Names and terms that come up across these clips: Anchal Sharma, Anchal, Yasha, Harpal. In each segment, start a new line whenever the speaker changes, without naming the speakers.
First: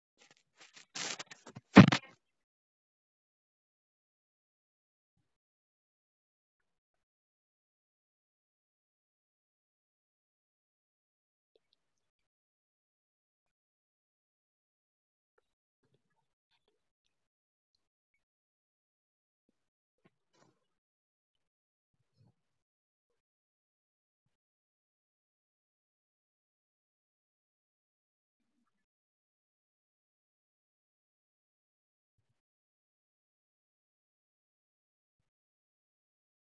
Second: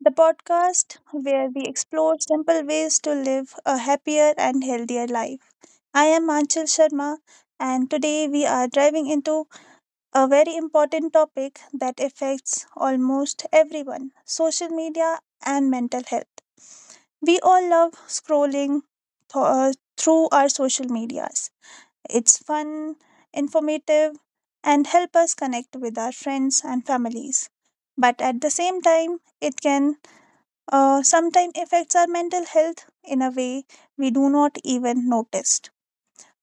the podcast where we explore simple ways to live a happier and healthier life. I am Anchal Sharma, and today we are diving into a very important topic that affects almost everyone social media and mental health. We all love scrolling th- uh, through our social medias it's fun, informative, and help us connect with our friends and families. But at the same time, it can sometimes affects our mental health in a way we do not even notice.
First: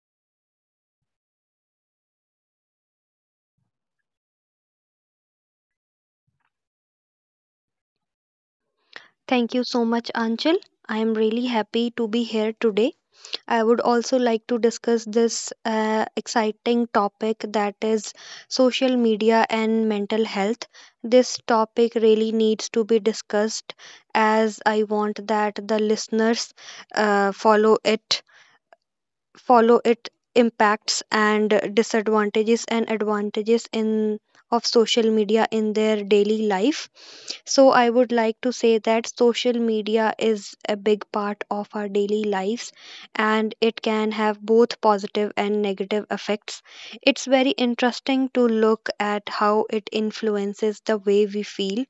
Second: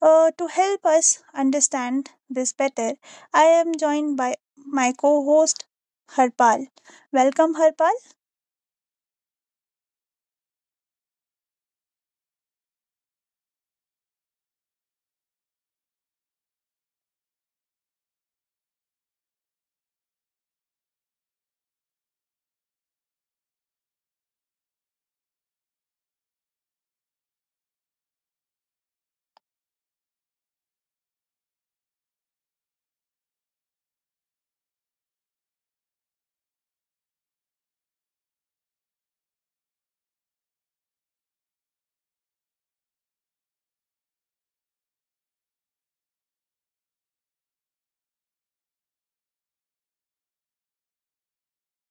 To help us understand this better, I am joined by my co-host Harpal. Welcome, Harpal.
Thank you so much, Anchal. I am really happy to be here today. I would also like to discuss this exciting topic that is social media and mental health. This topic really needs to be discussed, as I want that the listeners uh, follow it follow it, impacts and disadvantages and advantages in of social media in their daily life. So I would like to say that social media is a big part of our daily lives, and it can have both positive and negative effects. It's very interesting to look at how it influences the way we feel,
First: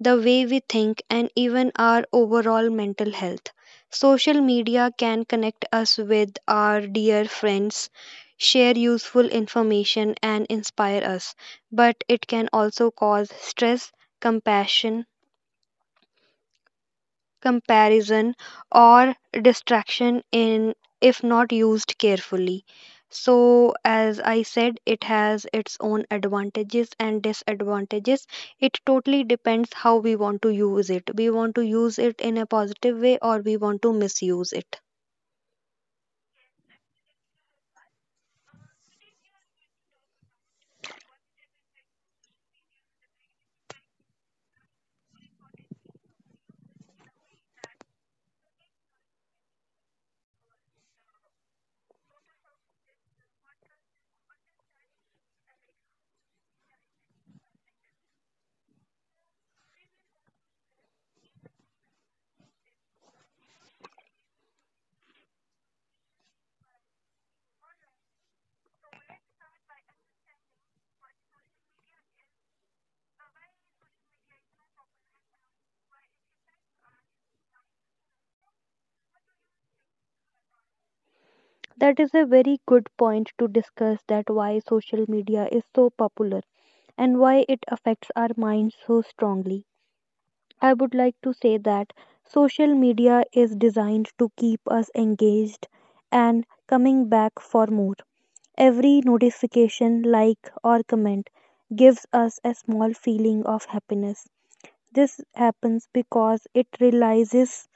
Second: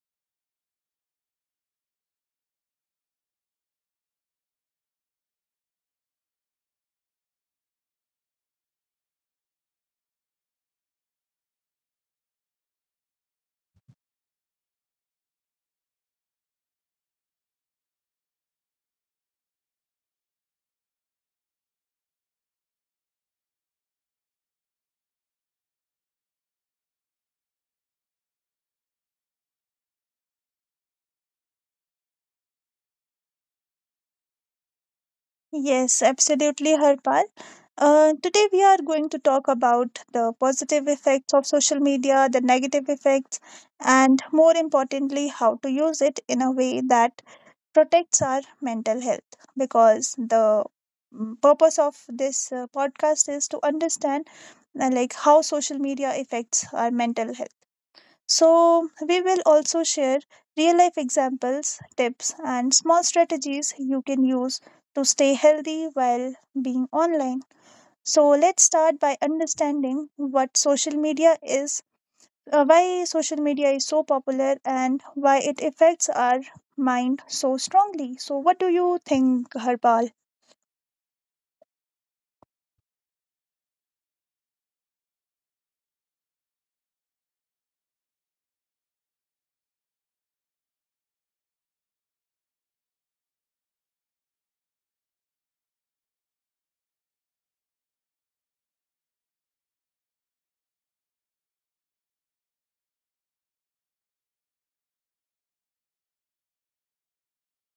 the way we think, and even our overall mental health. Social media can connect us with our dear friends, share useful information, and inspire us, but it can also cause stress, compassion, comparison, or distraction, in if not used carefully. So, as I said, it has its own advantages and disadvantages. It totally depends how we want to use it. We want to use it in a positive way, or we want to misuse it.
Yes, absolutely, Harpal. Today we are going to talk about the positive effects of social media, the negative effects, and more importantly, how to use it in a way that protects our mental health. Because the purpose of this podcast is to understand like how social media affects our mental health. So, we will also share real life examples, tips, and small strategies you can use to stay healthy while being online. So, let's start by understanding what social media is, why social media is so popular, and why it affects our mind so strongly. So, what do you think, Harpal?
That is a very good point to discuss, that why social media is so popular and why it affects our minds so strongly. I would like to say that social media is designed to keep us engaged and coming back for more. Every notification, like, or comment gives us a small feeling of happiness. This happens because it realizes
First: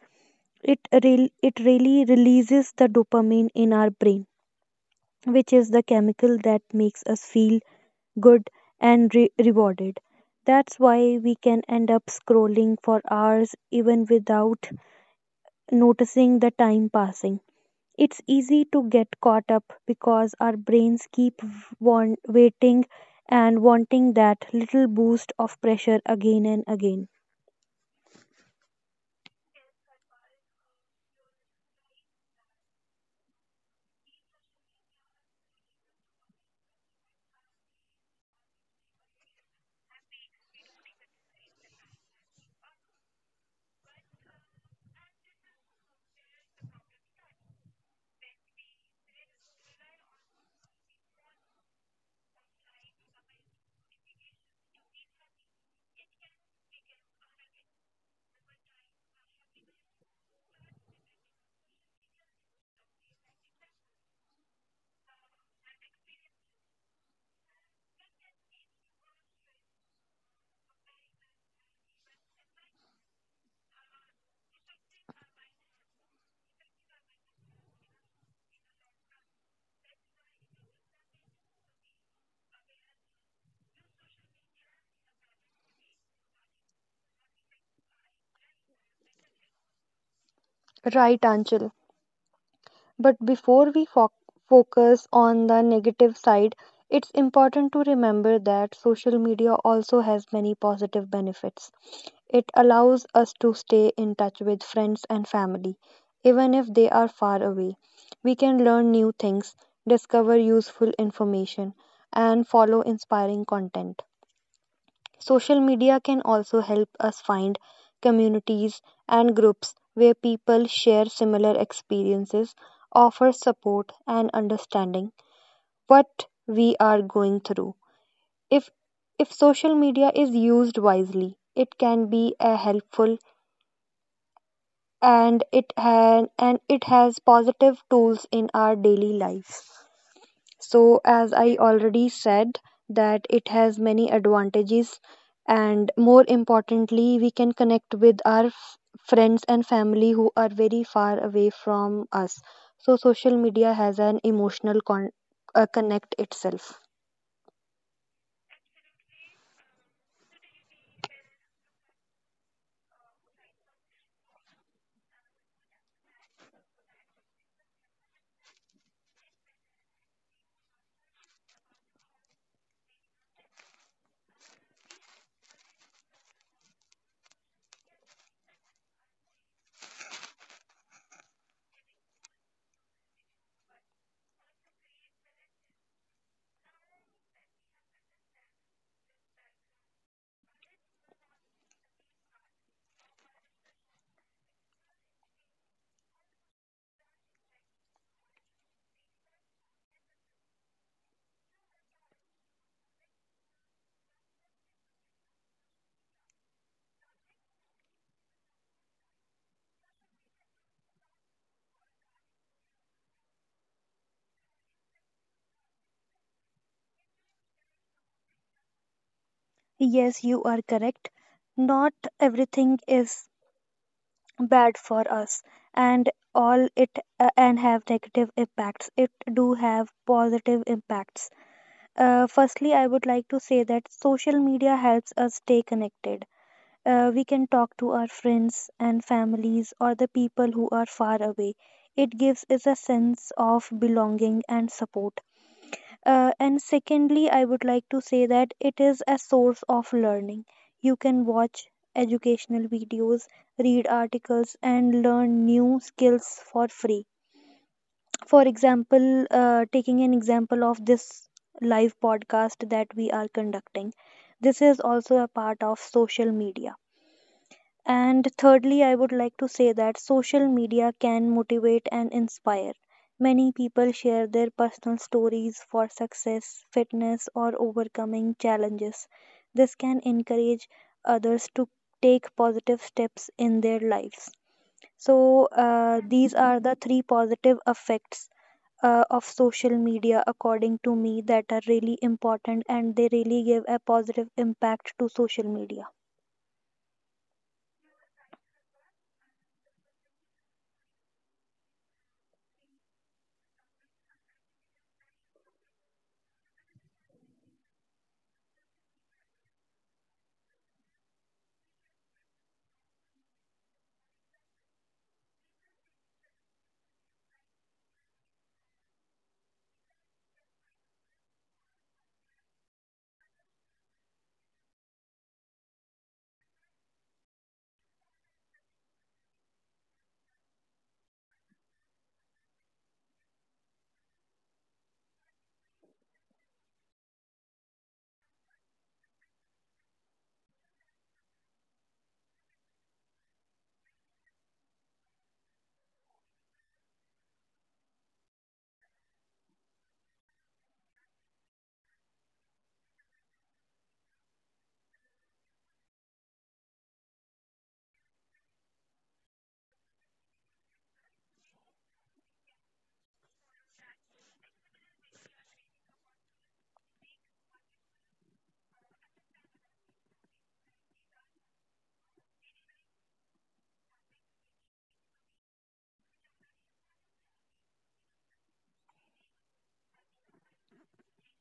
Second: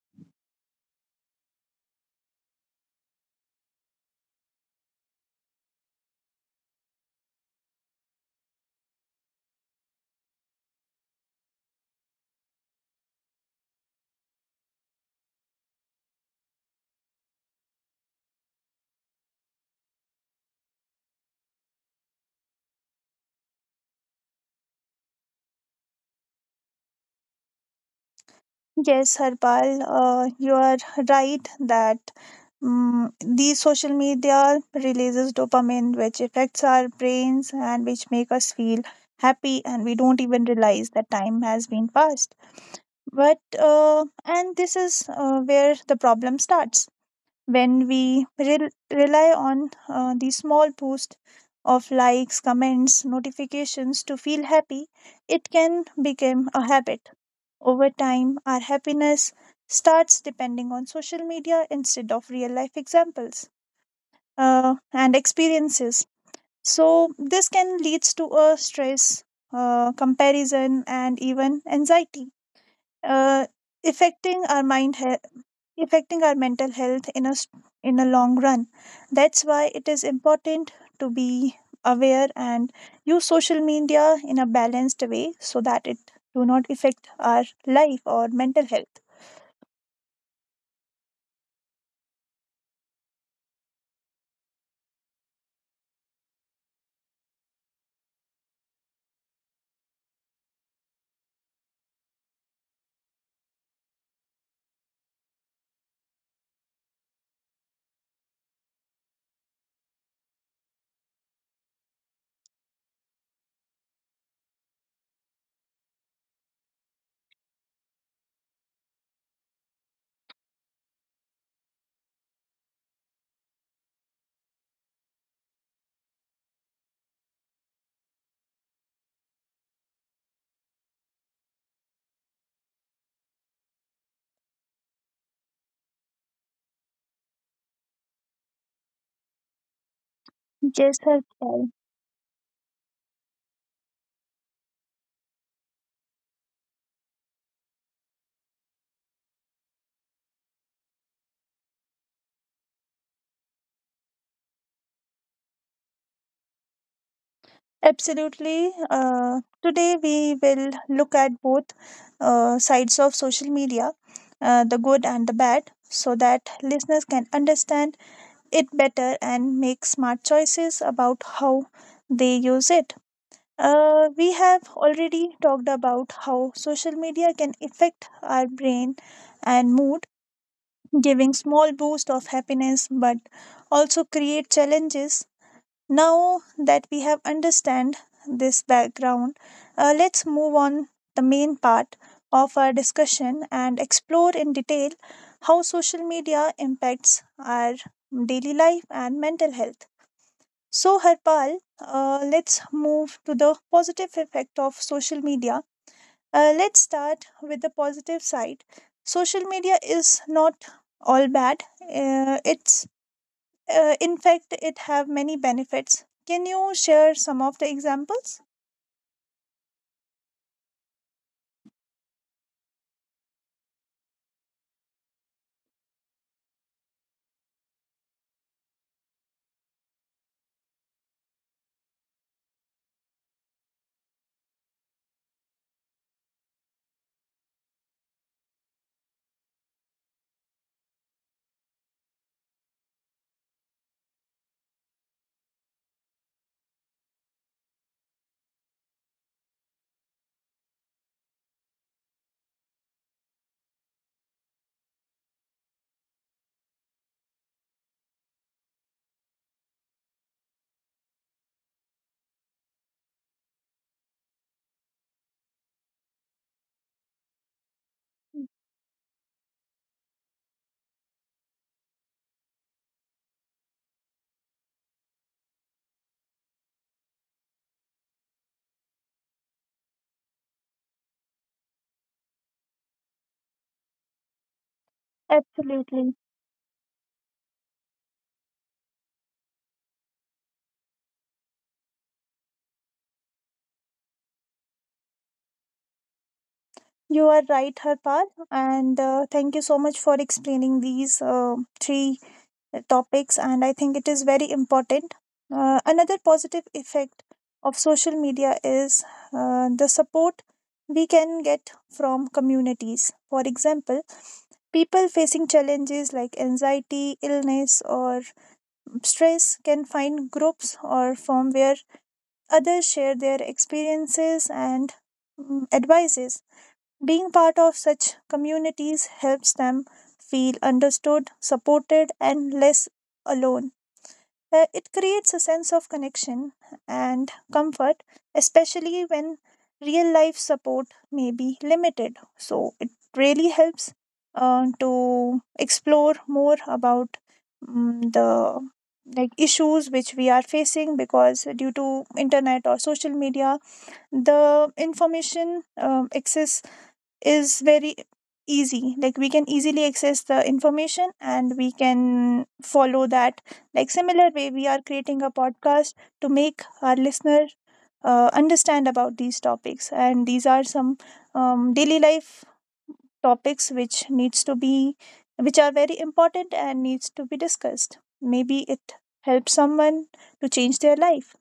it re it really releases the dopamine in our brain, which is the chemical that makes us feel good and rewarded. That's why we can end up scrolling for hours even without noticing the time passing. It's easy to get caught up because our brains keep waiting and wanting that little boost of pressure again and again.
Yes, Harpal, you are right that these social media releases dopamine, which affects our brains and which make us feel happy, and we don't even realize that time has been passed. But and this is where the problem starts when we rely on the small boost of likes, comments, notifications to feel happy. It can become a habit over time, our happiness starts depending on social media instead of real life examples and experiences. So, this can lead to a stress, comparison, and even anxiety, uh, affecting our affecting our mental health in in a long run. That's why it is important to be aware and use social media in a balanced way so that it do not affect our life or mental health.
Right, Anchal. But before we focus on the negative side, it's important to remember that social media also has many positive benefits. It allows us to stay in touch with friends and family, even if they are far away. We can learn new things, discover useful information, and follow inspiring content. Social media can also help us find communities and groups where people share similar experiences, offer support and understanding what we are going through. If if social media is used wisely, it can be a helpful, and it has positive tools in our daily life.
Yes,
So, as I
Harpal.
already said, that it has many advantages, and more importantly, we can connect with our friends and family who are very far away from us. So, social media has an emotional connect itself.
Absolutely. Today we will look at both sides of social media, the good and the bad, so that listeners can understand it better and make smart choices about how they use it. We have already talked about how social media can affect our brain and mood, giving small boost of happiness, but also create challenges. Now that we have understand this background, let's move on the main part of our discussion and explore in detail how social media impacts our daily life and mental health. So, Harpal, let's move to the positive effect of social media. Let's start with the positive side. Social media is not all bad. It's In fact, it have many benefits. Can you share some of the examples?
Yes, you are correct. Not everything is bad for us, and all it and have negative impacts. It do have positive impacts. Firstly, I would like to say that social media helps us stay connected. We can talk to our friends and families or the people who are far away. It gives us a sense of belonging and support. And secondly, I would like to say that it is a source of learning. You can watch educational videos, read articles, and learn new skills for free. For example, taking an example of this live podcast that we are conducting, this is also a part of social media. And thirdly, I would like to say that social media can motivate and inspire. Many people share their personal stories for success, fitness, or overcoming challenges. This can encourage others to take positive steps in their lives. So,
Absolutely.
these are the three positive effects of social media, according to me, that are really important and they really give a positive impact to social media.
You are right, Harpal, and thank you so much for explaining these three topics. And I think it is very important. Another positive effect of social media is the support we can get from communities. For example, people facing challenges like anxiety, illness, or Strays can find groups or form where others share their experiences and advices. Being part of such communities helps them feel understood, supported, and less alone. It creates a sense of connection and comfort, especially when real life support may be limited. So, it really helps to explore more about the like issues which we are facing because due to internet or social media the information access is very easy like we can easily access the information and we can follow that like similar way we are creating a podcast to make our listener understand about these topics and these are some daily life topics which needs to be which are very important and needs to be discussed maybe it helps someone to change their life.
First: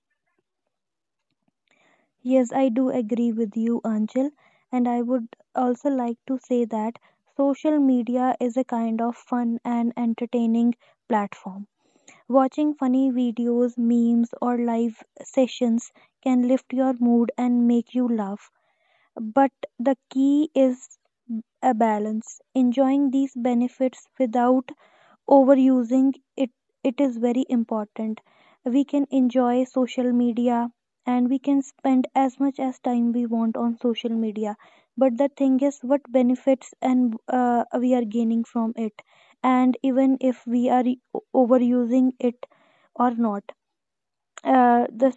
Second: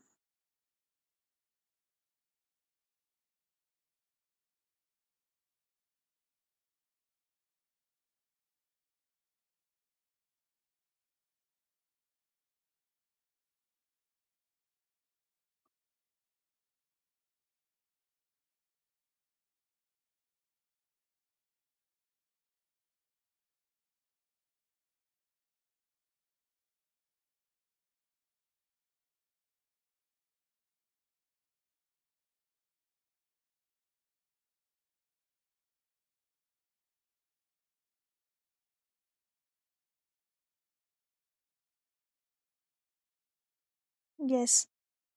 Yes, I do agree with you, Anchal. And I would also like to say that social media is a kind of fun and entertaining platform. Watching funny videos, memes, or live sessions can lift your mood and make you laugh. But the key is a balance, enjoying these benefits without overusing it. It is very important. We can enjoy social media, and we can spend as much as time we want on social media, but the thing is what benefits and we are gaining from it, and even if we are overusing it or not.
yes
uh, the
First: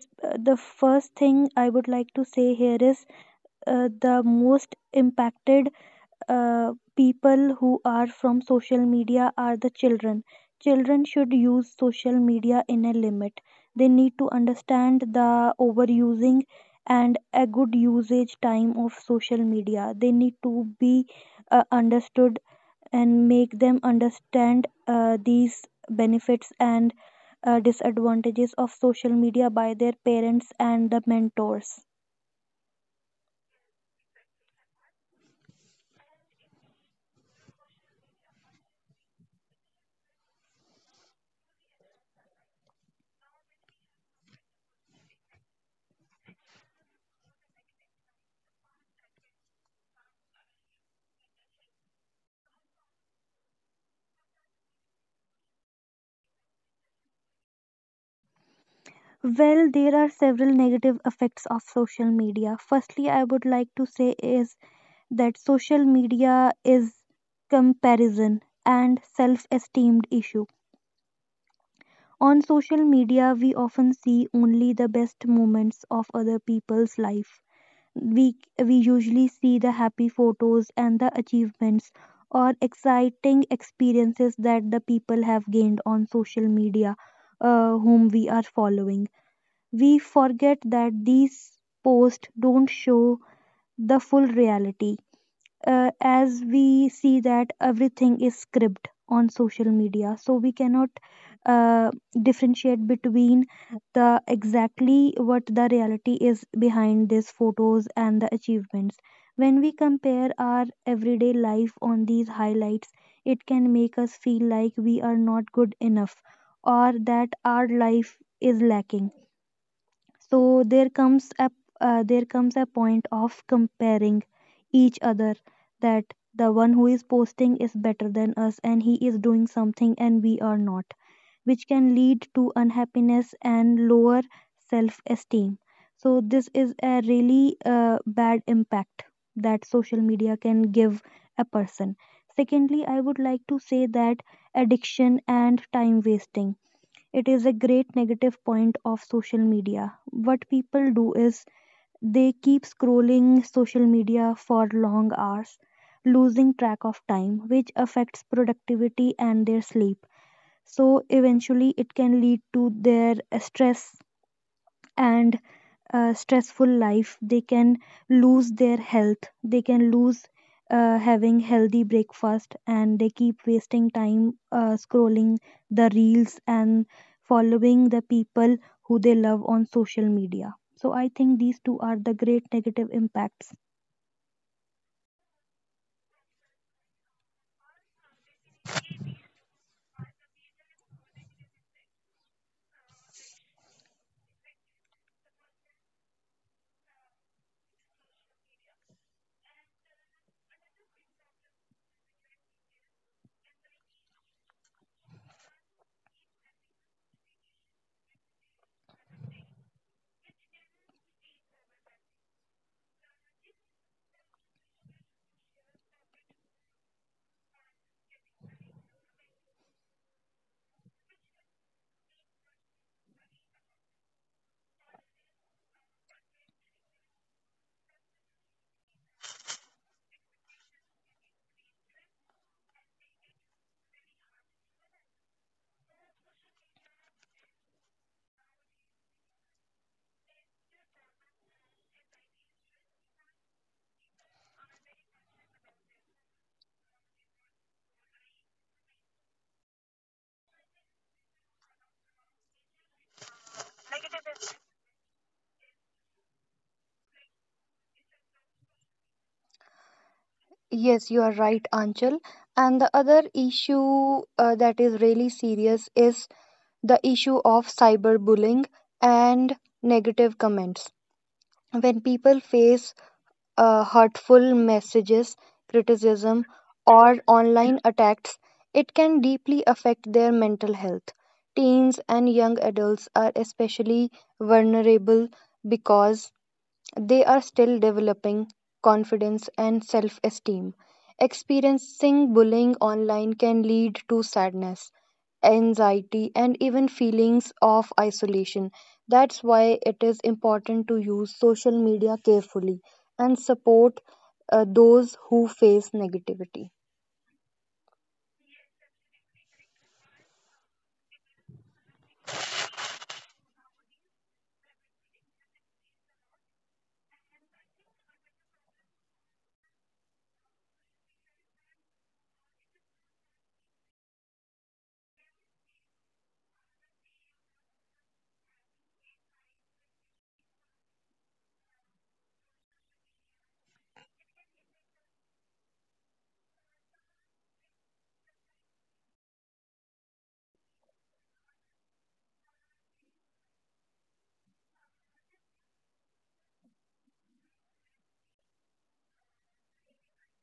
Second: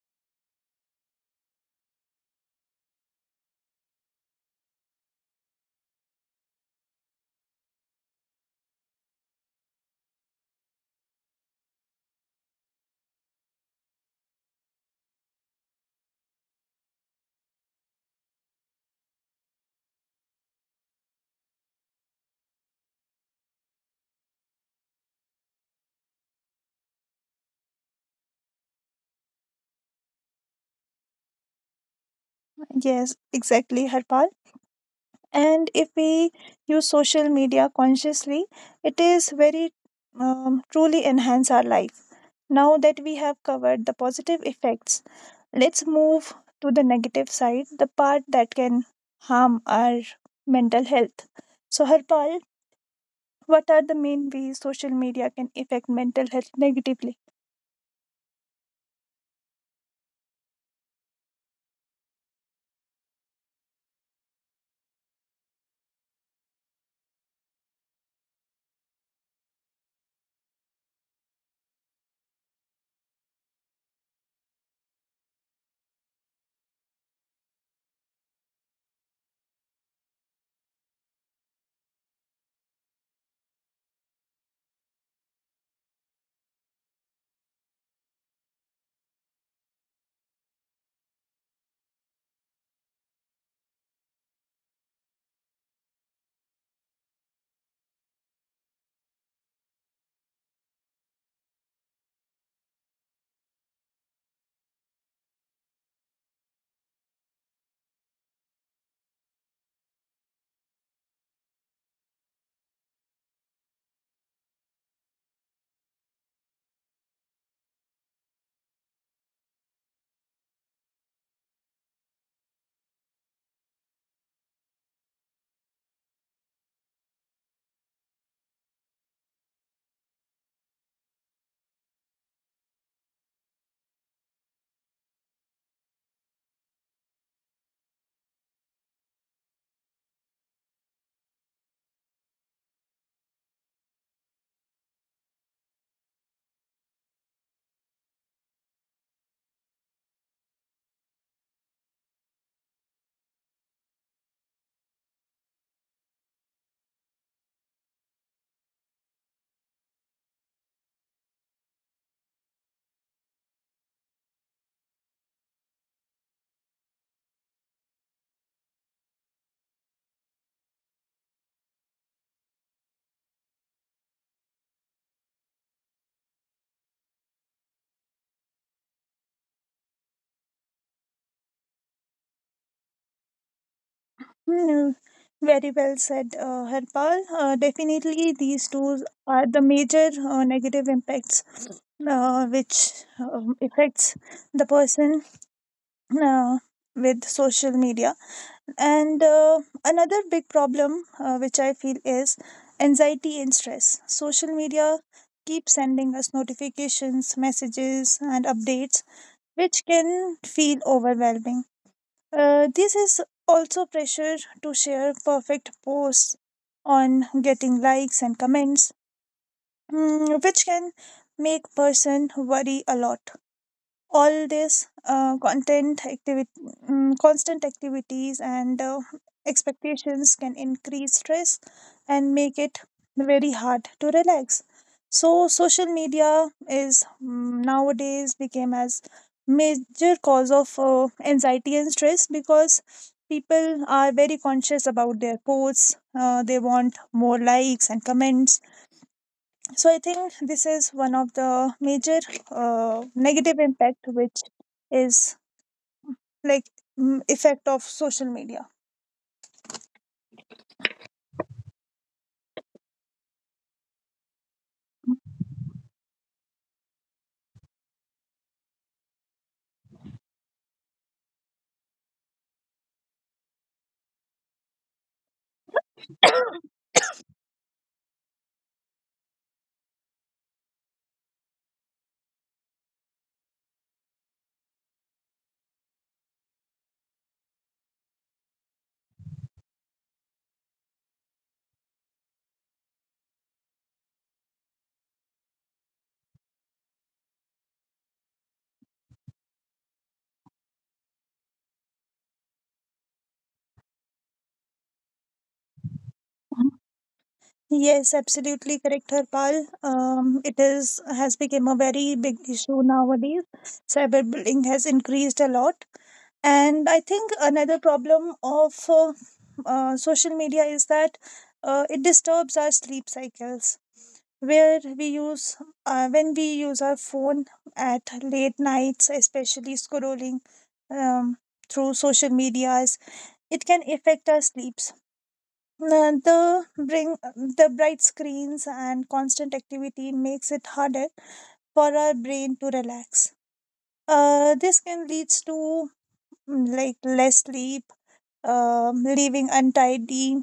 the first thing I would like to say here is the most impacted people who are from social media are the children. Children should use social media in a limit. They need to understand the overusing and a good usage time of social media. They need to be understood, and make them understand these benefits and disadvantages of social media by their parents and the mentors.
yes exactly, Harpal, and if we use social media consciously it is very truly enhance our life. Now that we have covered the positive effects, let's move to the negative side, the part that can harm our mental health. So, Harpal, what are the main ways social media can affect mental health negatively?
Well, there are several negative effects of social media. Firstly, I would like to say is that social media is comparison and self-esteem issue. On social media, we often see only the best moments of other people's life. We we usually see the happy photos and the achievements or exciting experiences that the people have gained on social media whom we are following. We forget that these posts don't show the full reality, as we see that everything is scripted on social media, so we cannot uh, differentiate between the exactly what the reality is behind these photos and the achievements. When we compare our everyday life on these highlights, it can make us feel like we are not good enough, or that our life is lacking. So there comes a point of comparing each other, that the one who is posting is better than us and he is doing something and we are not, which can lead to unhappiness and lower self esteem. So this is a really bad impact that social media can give a person. Secondly, I would like to say that addiction and time wasting, it is a great negative point of social media. What people do is they keep scrolling social media for long hours, losing track of time, which affects productivity and their sleep. So, eventually, it can lead to their stress, and stressful life. They can lose their health, they can lose having healthy breakfast, and they keep wasting time scrolling the reels and following the people who they love on social media. So I think these two are the great negative impacts.
Hmm, very well said, Harpal. Definitely, these two are the major negative impacts which affects the person uh, with social media. And another big problem which I feel is anxiety and stress. Social media keeps sending us notifications, messages, and updates, which can feel overwhelming. This is also pressure to share perfect posts on getting likes and comments, which can make person worry a lot. All this content activity constant activities and expectations can increase stress and make it very hard to relax. So social media is nowadays became as major cause of anxiety and stress because people are very conscious about their posts, they want more likes and comments. So I think this is one of the major uh, negative impact which is like effect of social media.
Yes, you are right, Anchal. And the other issue that is really serious is the issue of cyberbullying and negative comments. When people face hurtful messages, criticism, or online attacks, it can deeply affect their mental health. Teens and young adults are especially vulnerable because they are still developing confidence and self esteem. Experiencing bullying online can lead to sadness, anxiety, and even feelings of isolation. That's why it is important to use social media carefully and support those who face negativity.
Yes, absolutely correct, Harpal. It is has become a very big issue nowadays, cyberbullying has increased a lot. And I think another problem of social media is that it disturbs our sleep cycles where we use when we use our phone at late nights, especially scrolling um, through social medias, it can affect our sleeps. The bring the bright screens and constant activity makes it harder for our brain to relax. This can leads to like less sleep, um, leaving untidy,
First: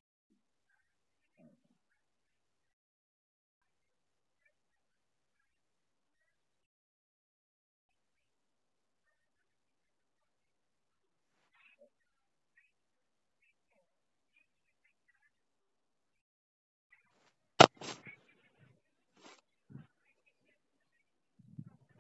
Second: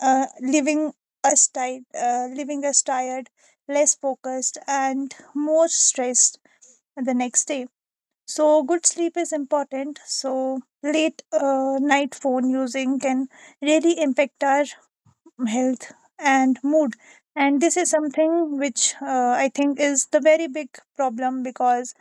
uh, leaving leaving us tired, less focused, and more stressed the next day. So good sleep is important. So late night phone using can really impact our health and mood. And this is something which I think is the very big problem because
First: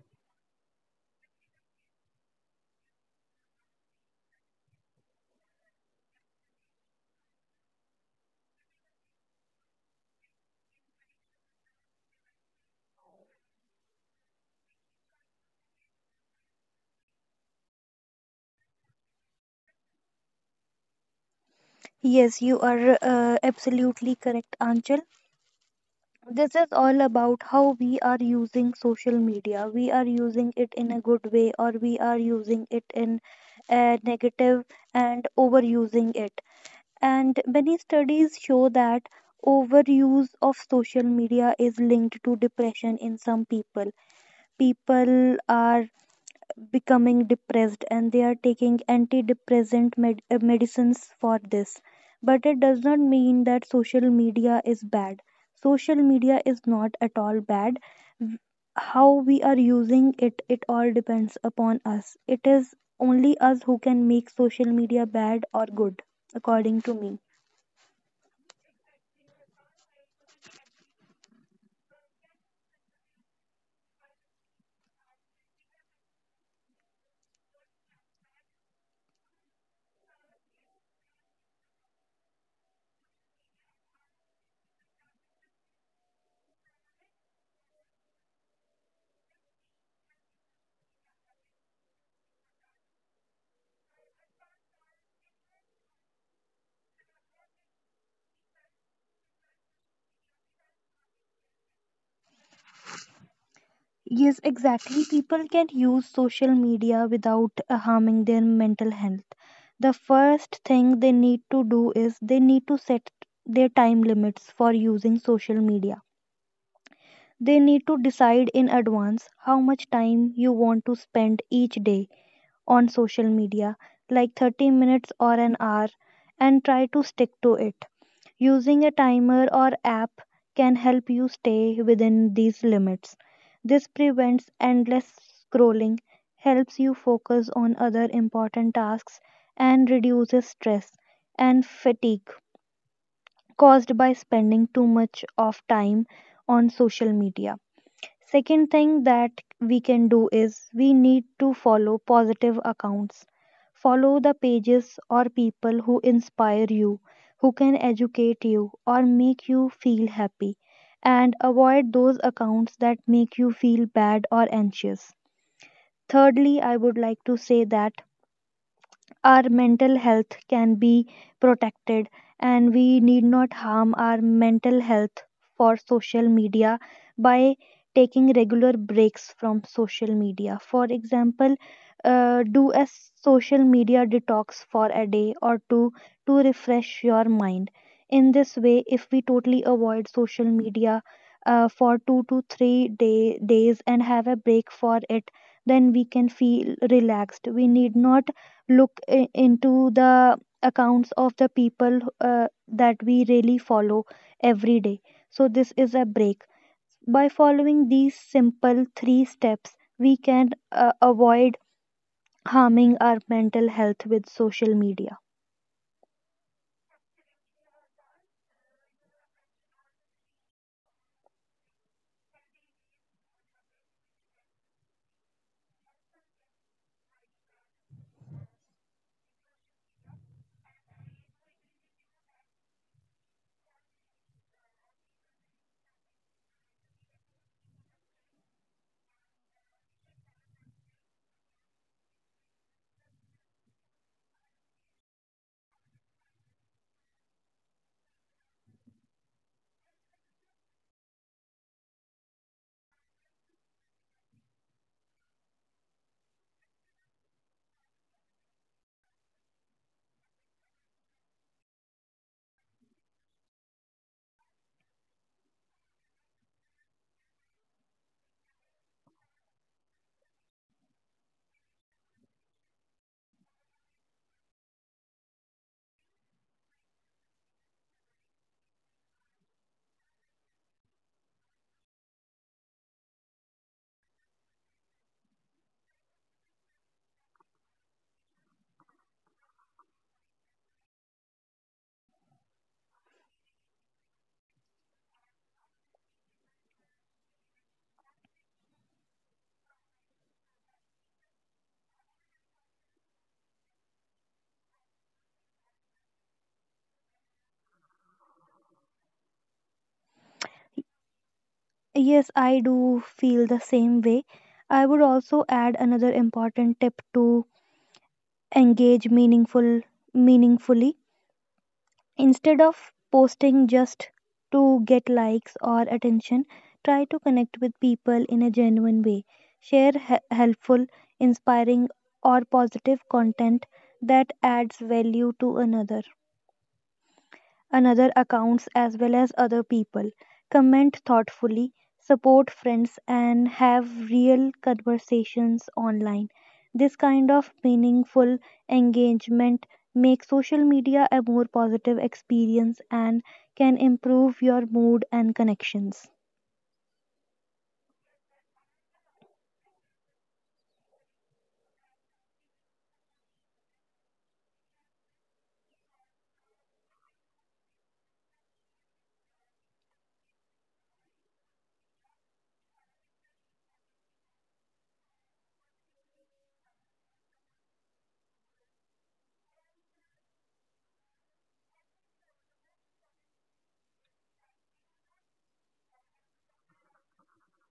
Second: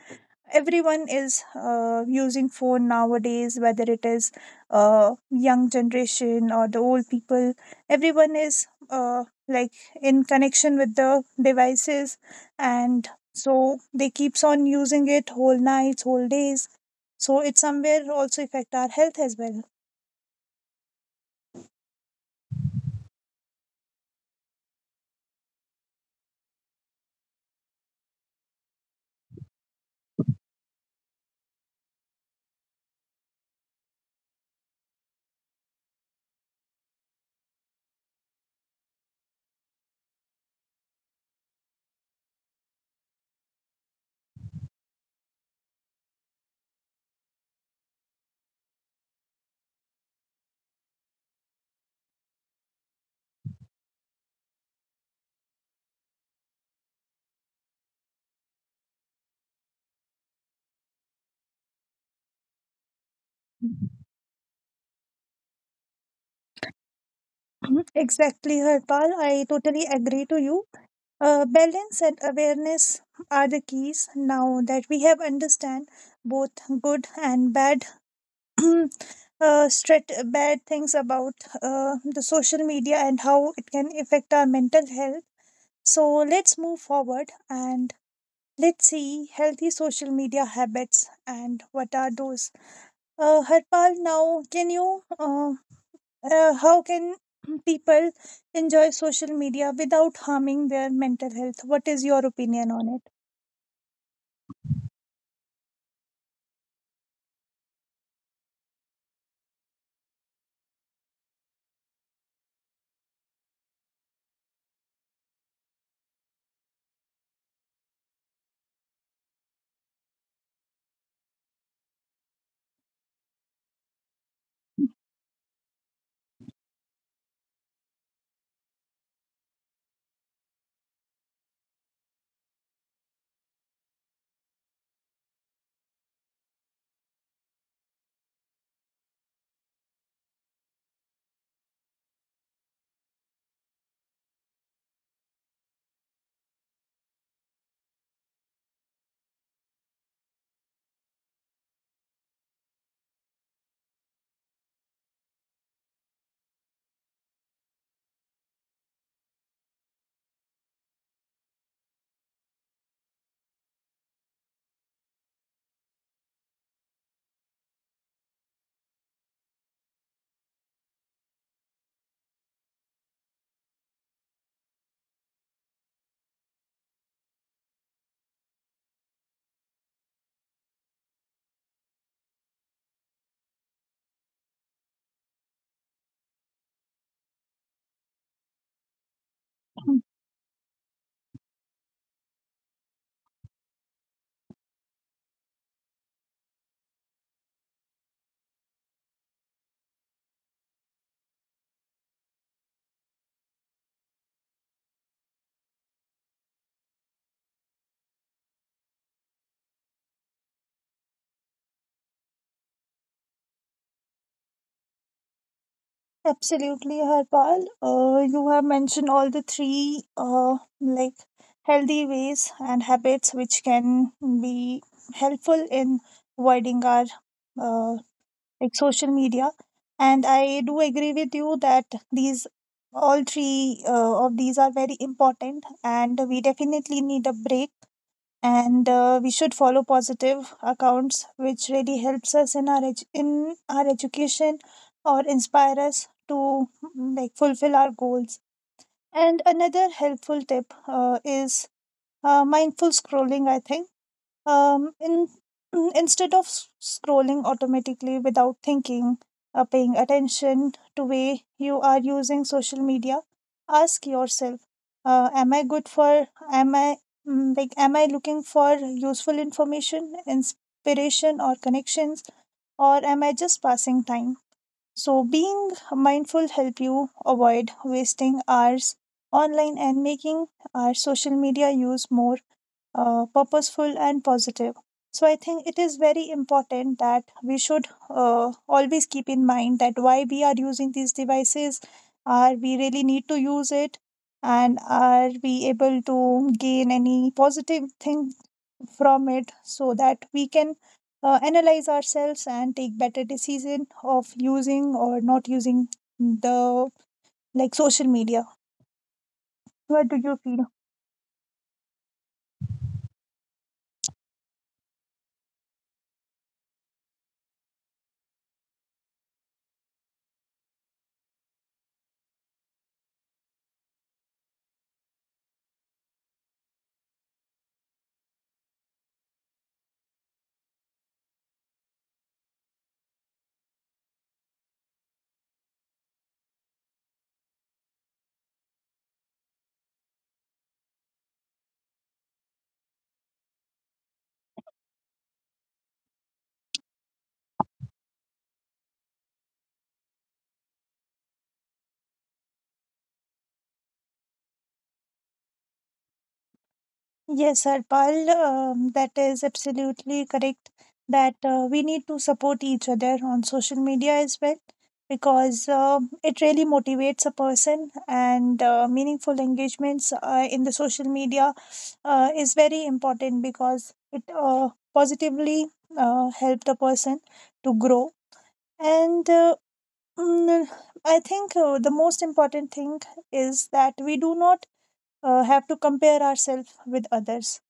everyone is using phone nowadays, whether it is young generation or the old people, everyone is like in connection with the devices and so they keeps on using it whole nights whole days. So it somewhere also affect our health as well.
Yes, you are absolutely correct, Anchal. This is all about how we are using social media. We are using it in a good way, or we are using it in a negative and overusing it. And many studies show that overuse of social media is linked to depression in some people. People are becoming depressed and they are taking antidepressant medicines for this, but it does not mean that social media is bad. Social media is not at all bad. W- how we are using it all depends upon us. It is only us who can make social media bad or good, according to me.
Mhm. Exactly, Harpal, I totally agree to you. Balance and awareness are the keys. Now that we have understand both good and bad bad things about the social media and how it can affect our mental health. So let's move forward and let's see healthy social media habits and what are those. Harpal, now can how can people enjoy social media without harming their mental health? What is your opinion on it?
Yes, exactly. People can use social media without harming their mental health. The first thing they need to do is they need to set their time limits for using social media. They need to decide in advance how much time you want to spend each day on social media, like 30 minutes or an hour, and try to stick to it. Using a timer or app can help you stay within these limits. This prevents endless scrolling, helps you focus on other important tasks, and reduces stress and fatigue caused by spending too much of time on social media. Second thing that we can do is we need to follow positive accounts. Follow the pages or people who inspire you, who can educate you, or make you feel happy. And avoid those accounts that make you feel bad or anxious. Thirdly, I would like to say that our mental health can be protected, and we need not harm our mental health for social media by taking regular breaks from social media. For example, do a social media detox for a day or two to refresh your mind. In this way, if we totally avoid social media for 2 to 3 days and have a break for it, then we can feel relaxed. We need not look into the accounts of the people that we really follow every day. So, this is a break. By following these simple three steps, we can avoid harming our mental health with social media.
Absolutely, Harpal. You have mentioned all the three like healthy ways and habits which can be helpful in avoiding our uh, like social media. And I do agree with you that these all three of these are very important, and we definitely need a break and we should follow positive accounts which really helps us in our in our education or inspire us to like fulfill our goals. And another helpful tip is mindful scrolling, I think. um, in, Instead of scrolling automatically without thinking, paying attention to way you are using social media, ask yourself, am I good for, am I, mm, like, am I looking for useful information, inspiration or connections, or am I just passing time? So being mindful help you avoid wasting hours online and making our social media use more purposeful and positive. So I think it is very important that we should always keep in mind that why we are using these devices, are we really need to use it, and are we able to gain any positive thing from it, so that we can analyze ourselves and take better decision of using or not using the like social media. What do you feel?
Yes, I do feel the same way. I would also add another important tip, to engage meaningfully. Instead of posting just to get likes or attention, try to connect with people in a genuine way. Share helpful, inspiring, or positive content that adds value to another accounts as well as other people. Comment thoughtfully, support friends, and have real conversations online. This kind of meaningful engagement makes social media a more positive experience and can improve your mood and connections.
Yes, Harpal, that is absolutely correct. That we need to support each other on social media as well, because it really motivates a person, and meaningful engagements in the social media is very important because it positively help the person to grow. And mm, I think the most important thing is that we do not have to compare ourselves with others.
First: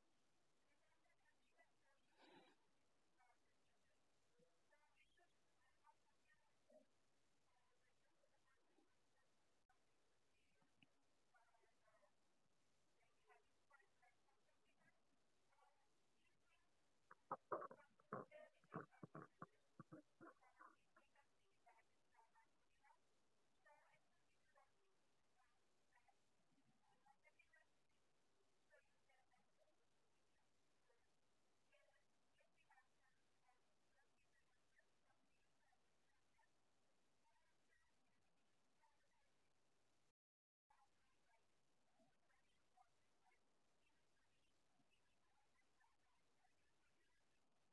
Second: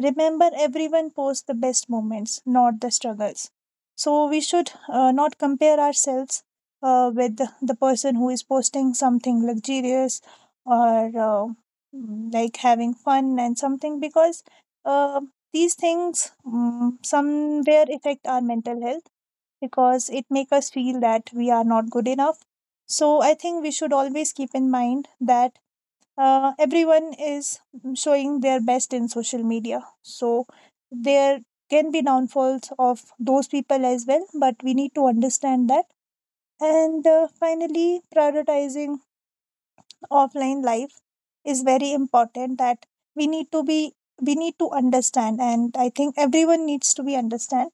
Remember, everyone posts the best moments, not the struggles. So we should not compare ourselves with the person who is posting something luxurious or like having fun and something, because uh, these things somewhere affect our mental health because it make us feel that we are not good enough. So I think we should always keep in mind that everyone is showing their best in social media. So there can be downfalls of those people as well, but we need to understand that. And finally, prioritizing offline life is very important, that we need to be we need to understand and I think everyone needs to be understand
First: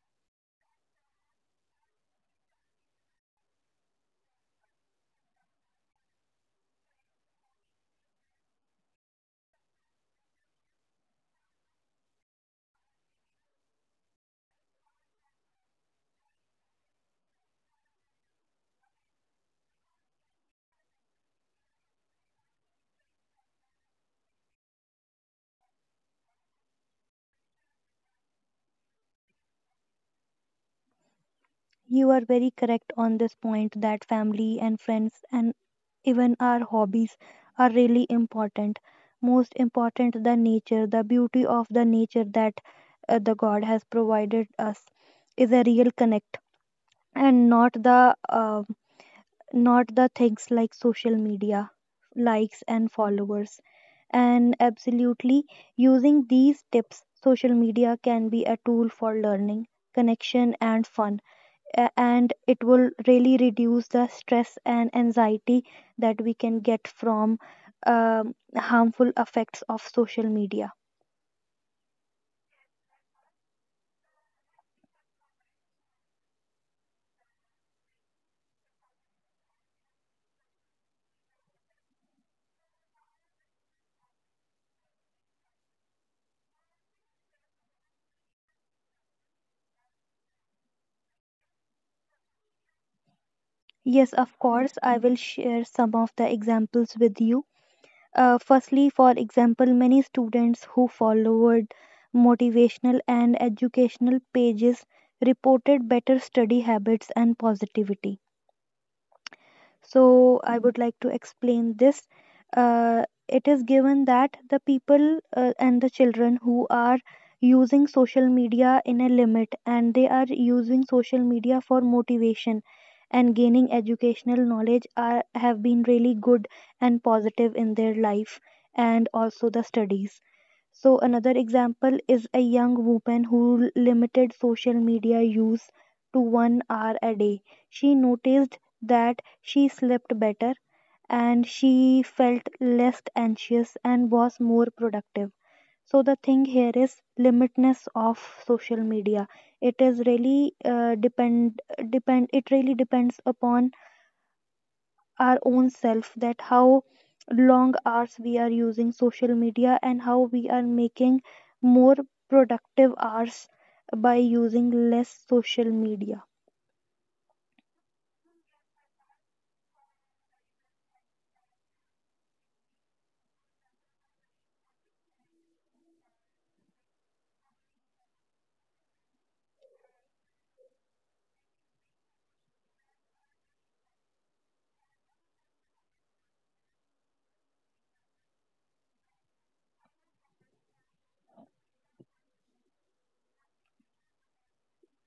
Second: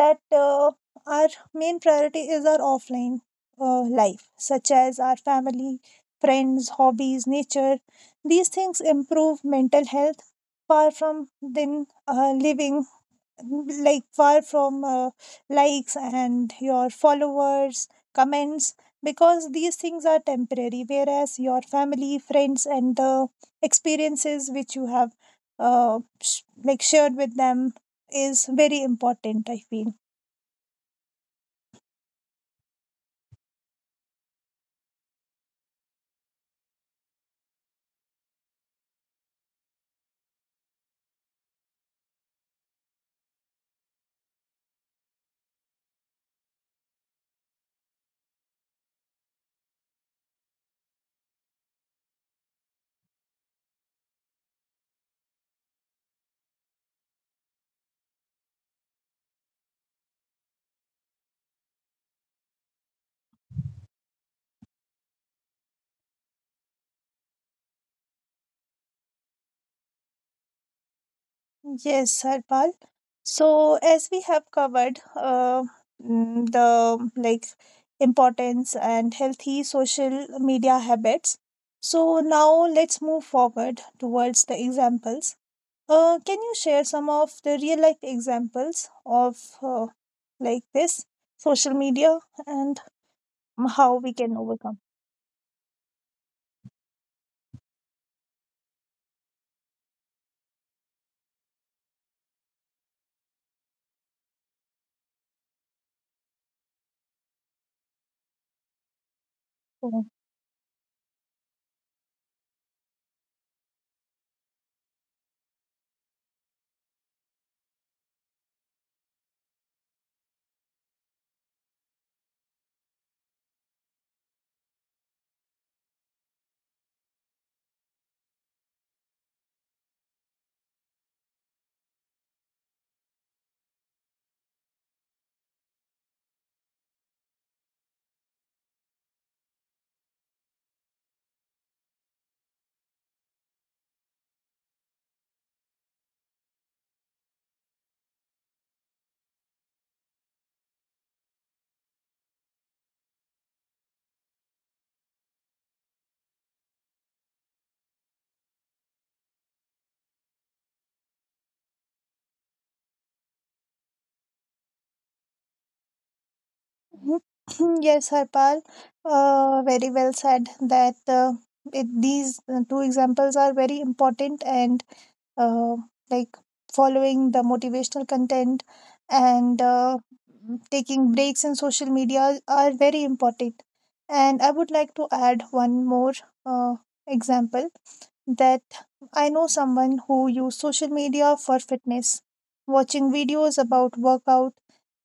that our main priority is our offline life, such as our family, friends, hobbies, nature. These things improve mental health far from then living like far from likes and your followers comments, because these things are temporary, whereas your family, friends, and the experiences which you have like shared with them is very important, I feel.
You are very correct on this point, that family and friends and even our hobbies are really important. Most important, the nature, the beauty of the nature that the God has provided us, is a real connect, and not the not the things like social media likes and followers. And absolutely, using these tips, social media can be a tool for learning, connection and fun, and it will really reduce the stress and anxiety that we can get from harmful effects of social media.
Yes, Harpal. So, as we have covered the like importance and healthy social media habits, so now let's move forward towards the examples. Can you share some of the real life examples of uh, like this social media and how we
Yes,
can
of course,
overcome?
I will share some of the examples with you. Firstly, for example, many students who followed motivational and educational pages reported better study habits and positivity. So, I would like to explain this. It is given that the people and the children who are using social media in a limit and they are using social media for motivation and gaining educational knowledge are have been really good and positive in their life, and also the studies. So another example is a young woman who limited social media use to 1 hour a day. She noticed that she slept better and she felt less anxious and was more productive. So the thing here is limitness of social media. It is really depend. It really depends upon our own self that how long hours we are using social media and how we are making more productive hours by using less social media.
Mhm. Yes, Harpal, very well said that these two examples are very important, and uh, like following the motivational content and taking breaks in social media are very important. And I would like to add one more uh, example that I know someone who used social media for fitness. Watching videos about workout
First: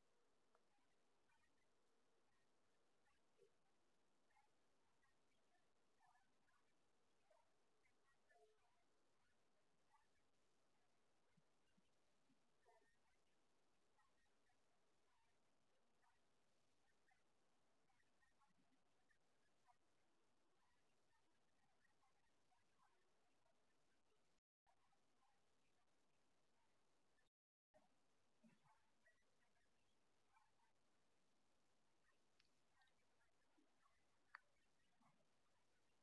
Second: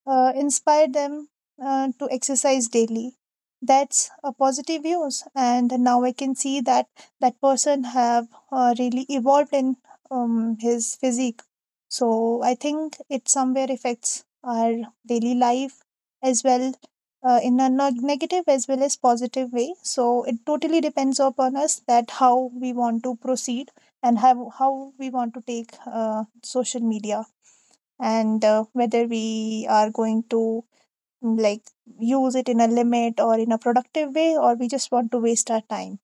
inspired them to exercise daily. That's a positive use, and now I can see that that person have really evolved in his physique. So I think it somewhere affects our daily life as well negative as well as positive way. So it totally depends upon us that how we want to proceed and how we want to take social media and whether we are going to like use it in a limit or in a productive way or we just want to waste our time.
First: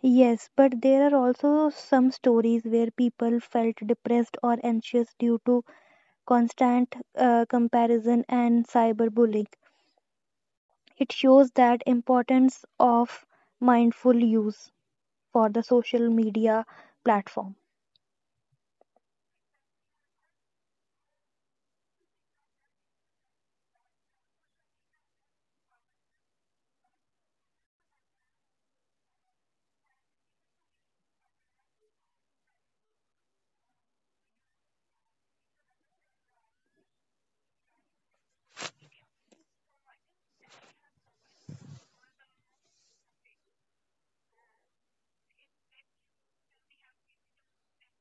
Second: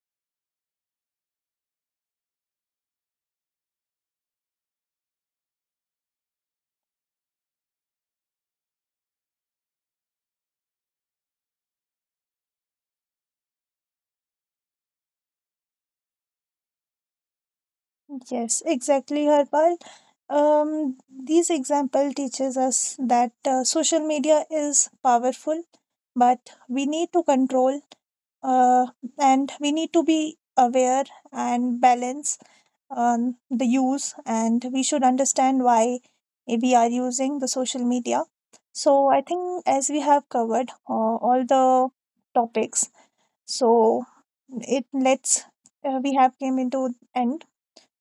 Yes, but there are also some stories where people felt depressed or anxious due to constant comparison and cyberbullying. It shows that importance of mindful use for the social media platform.
Yes, exactly, Harpal. These example teaches us that social media is powerful, but we need to control uh, and we need to be aware and balance the use and we should understand why we are using the social media. So I think as we have covered all the topics, so it lets we have came into end.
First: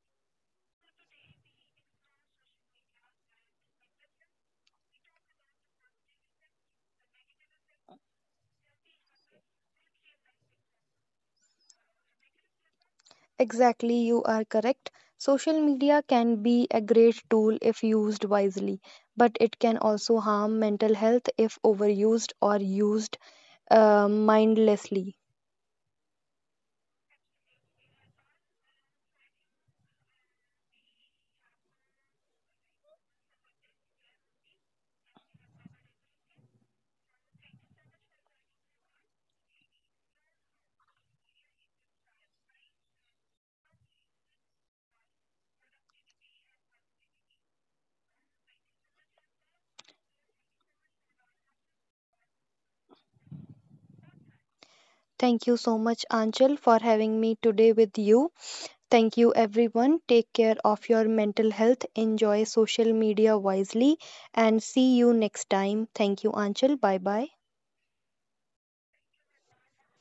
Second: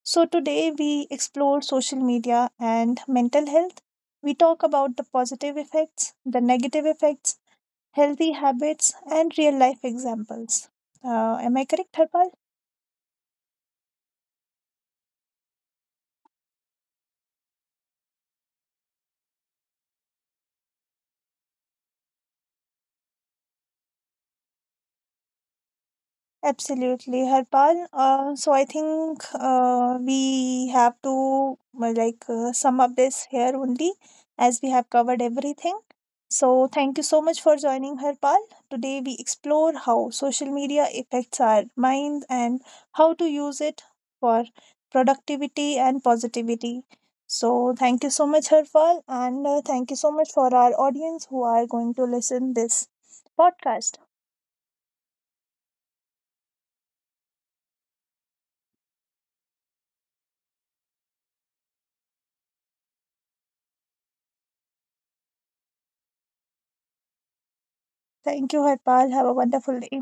So, today we explored social media and mental health. We talk about the positive effects, the negative effects, healthy habits, and real life examples. Am I correct, Harpal?
Exactly, you are correct. Social media can be a great tool if used wisely, but it can also harm mental health if overused or used mindlessly.
Absolutely, Harpal. So I think we have to well, like sum up this here only, as we have covered everything. So thank you so much for joining, Harpal. Today we explore how social media affects our minds and how to use it for productivity and positivity. So thank you so much, Harpal, and thank you so much for our audience who are going to listen this podcast.
Thank you so much, Anchal, for having me today with you. Thank you, everyone. Take care of your mental health. Enjoy social media wisely and see you next time. Thank you, Anchal. Bye bye.
Thank you, Harpal. Have a wonderful day.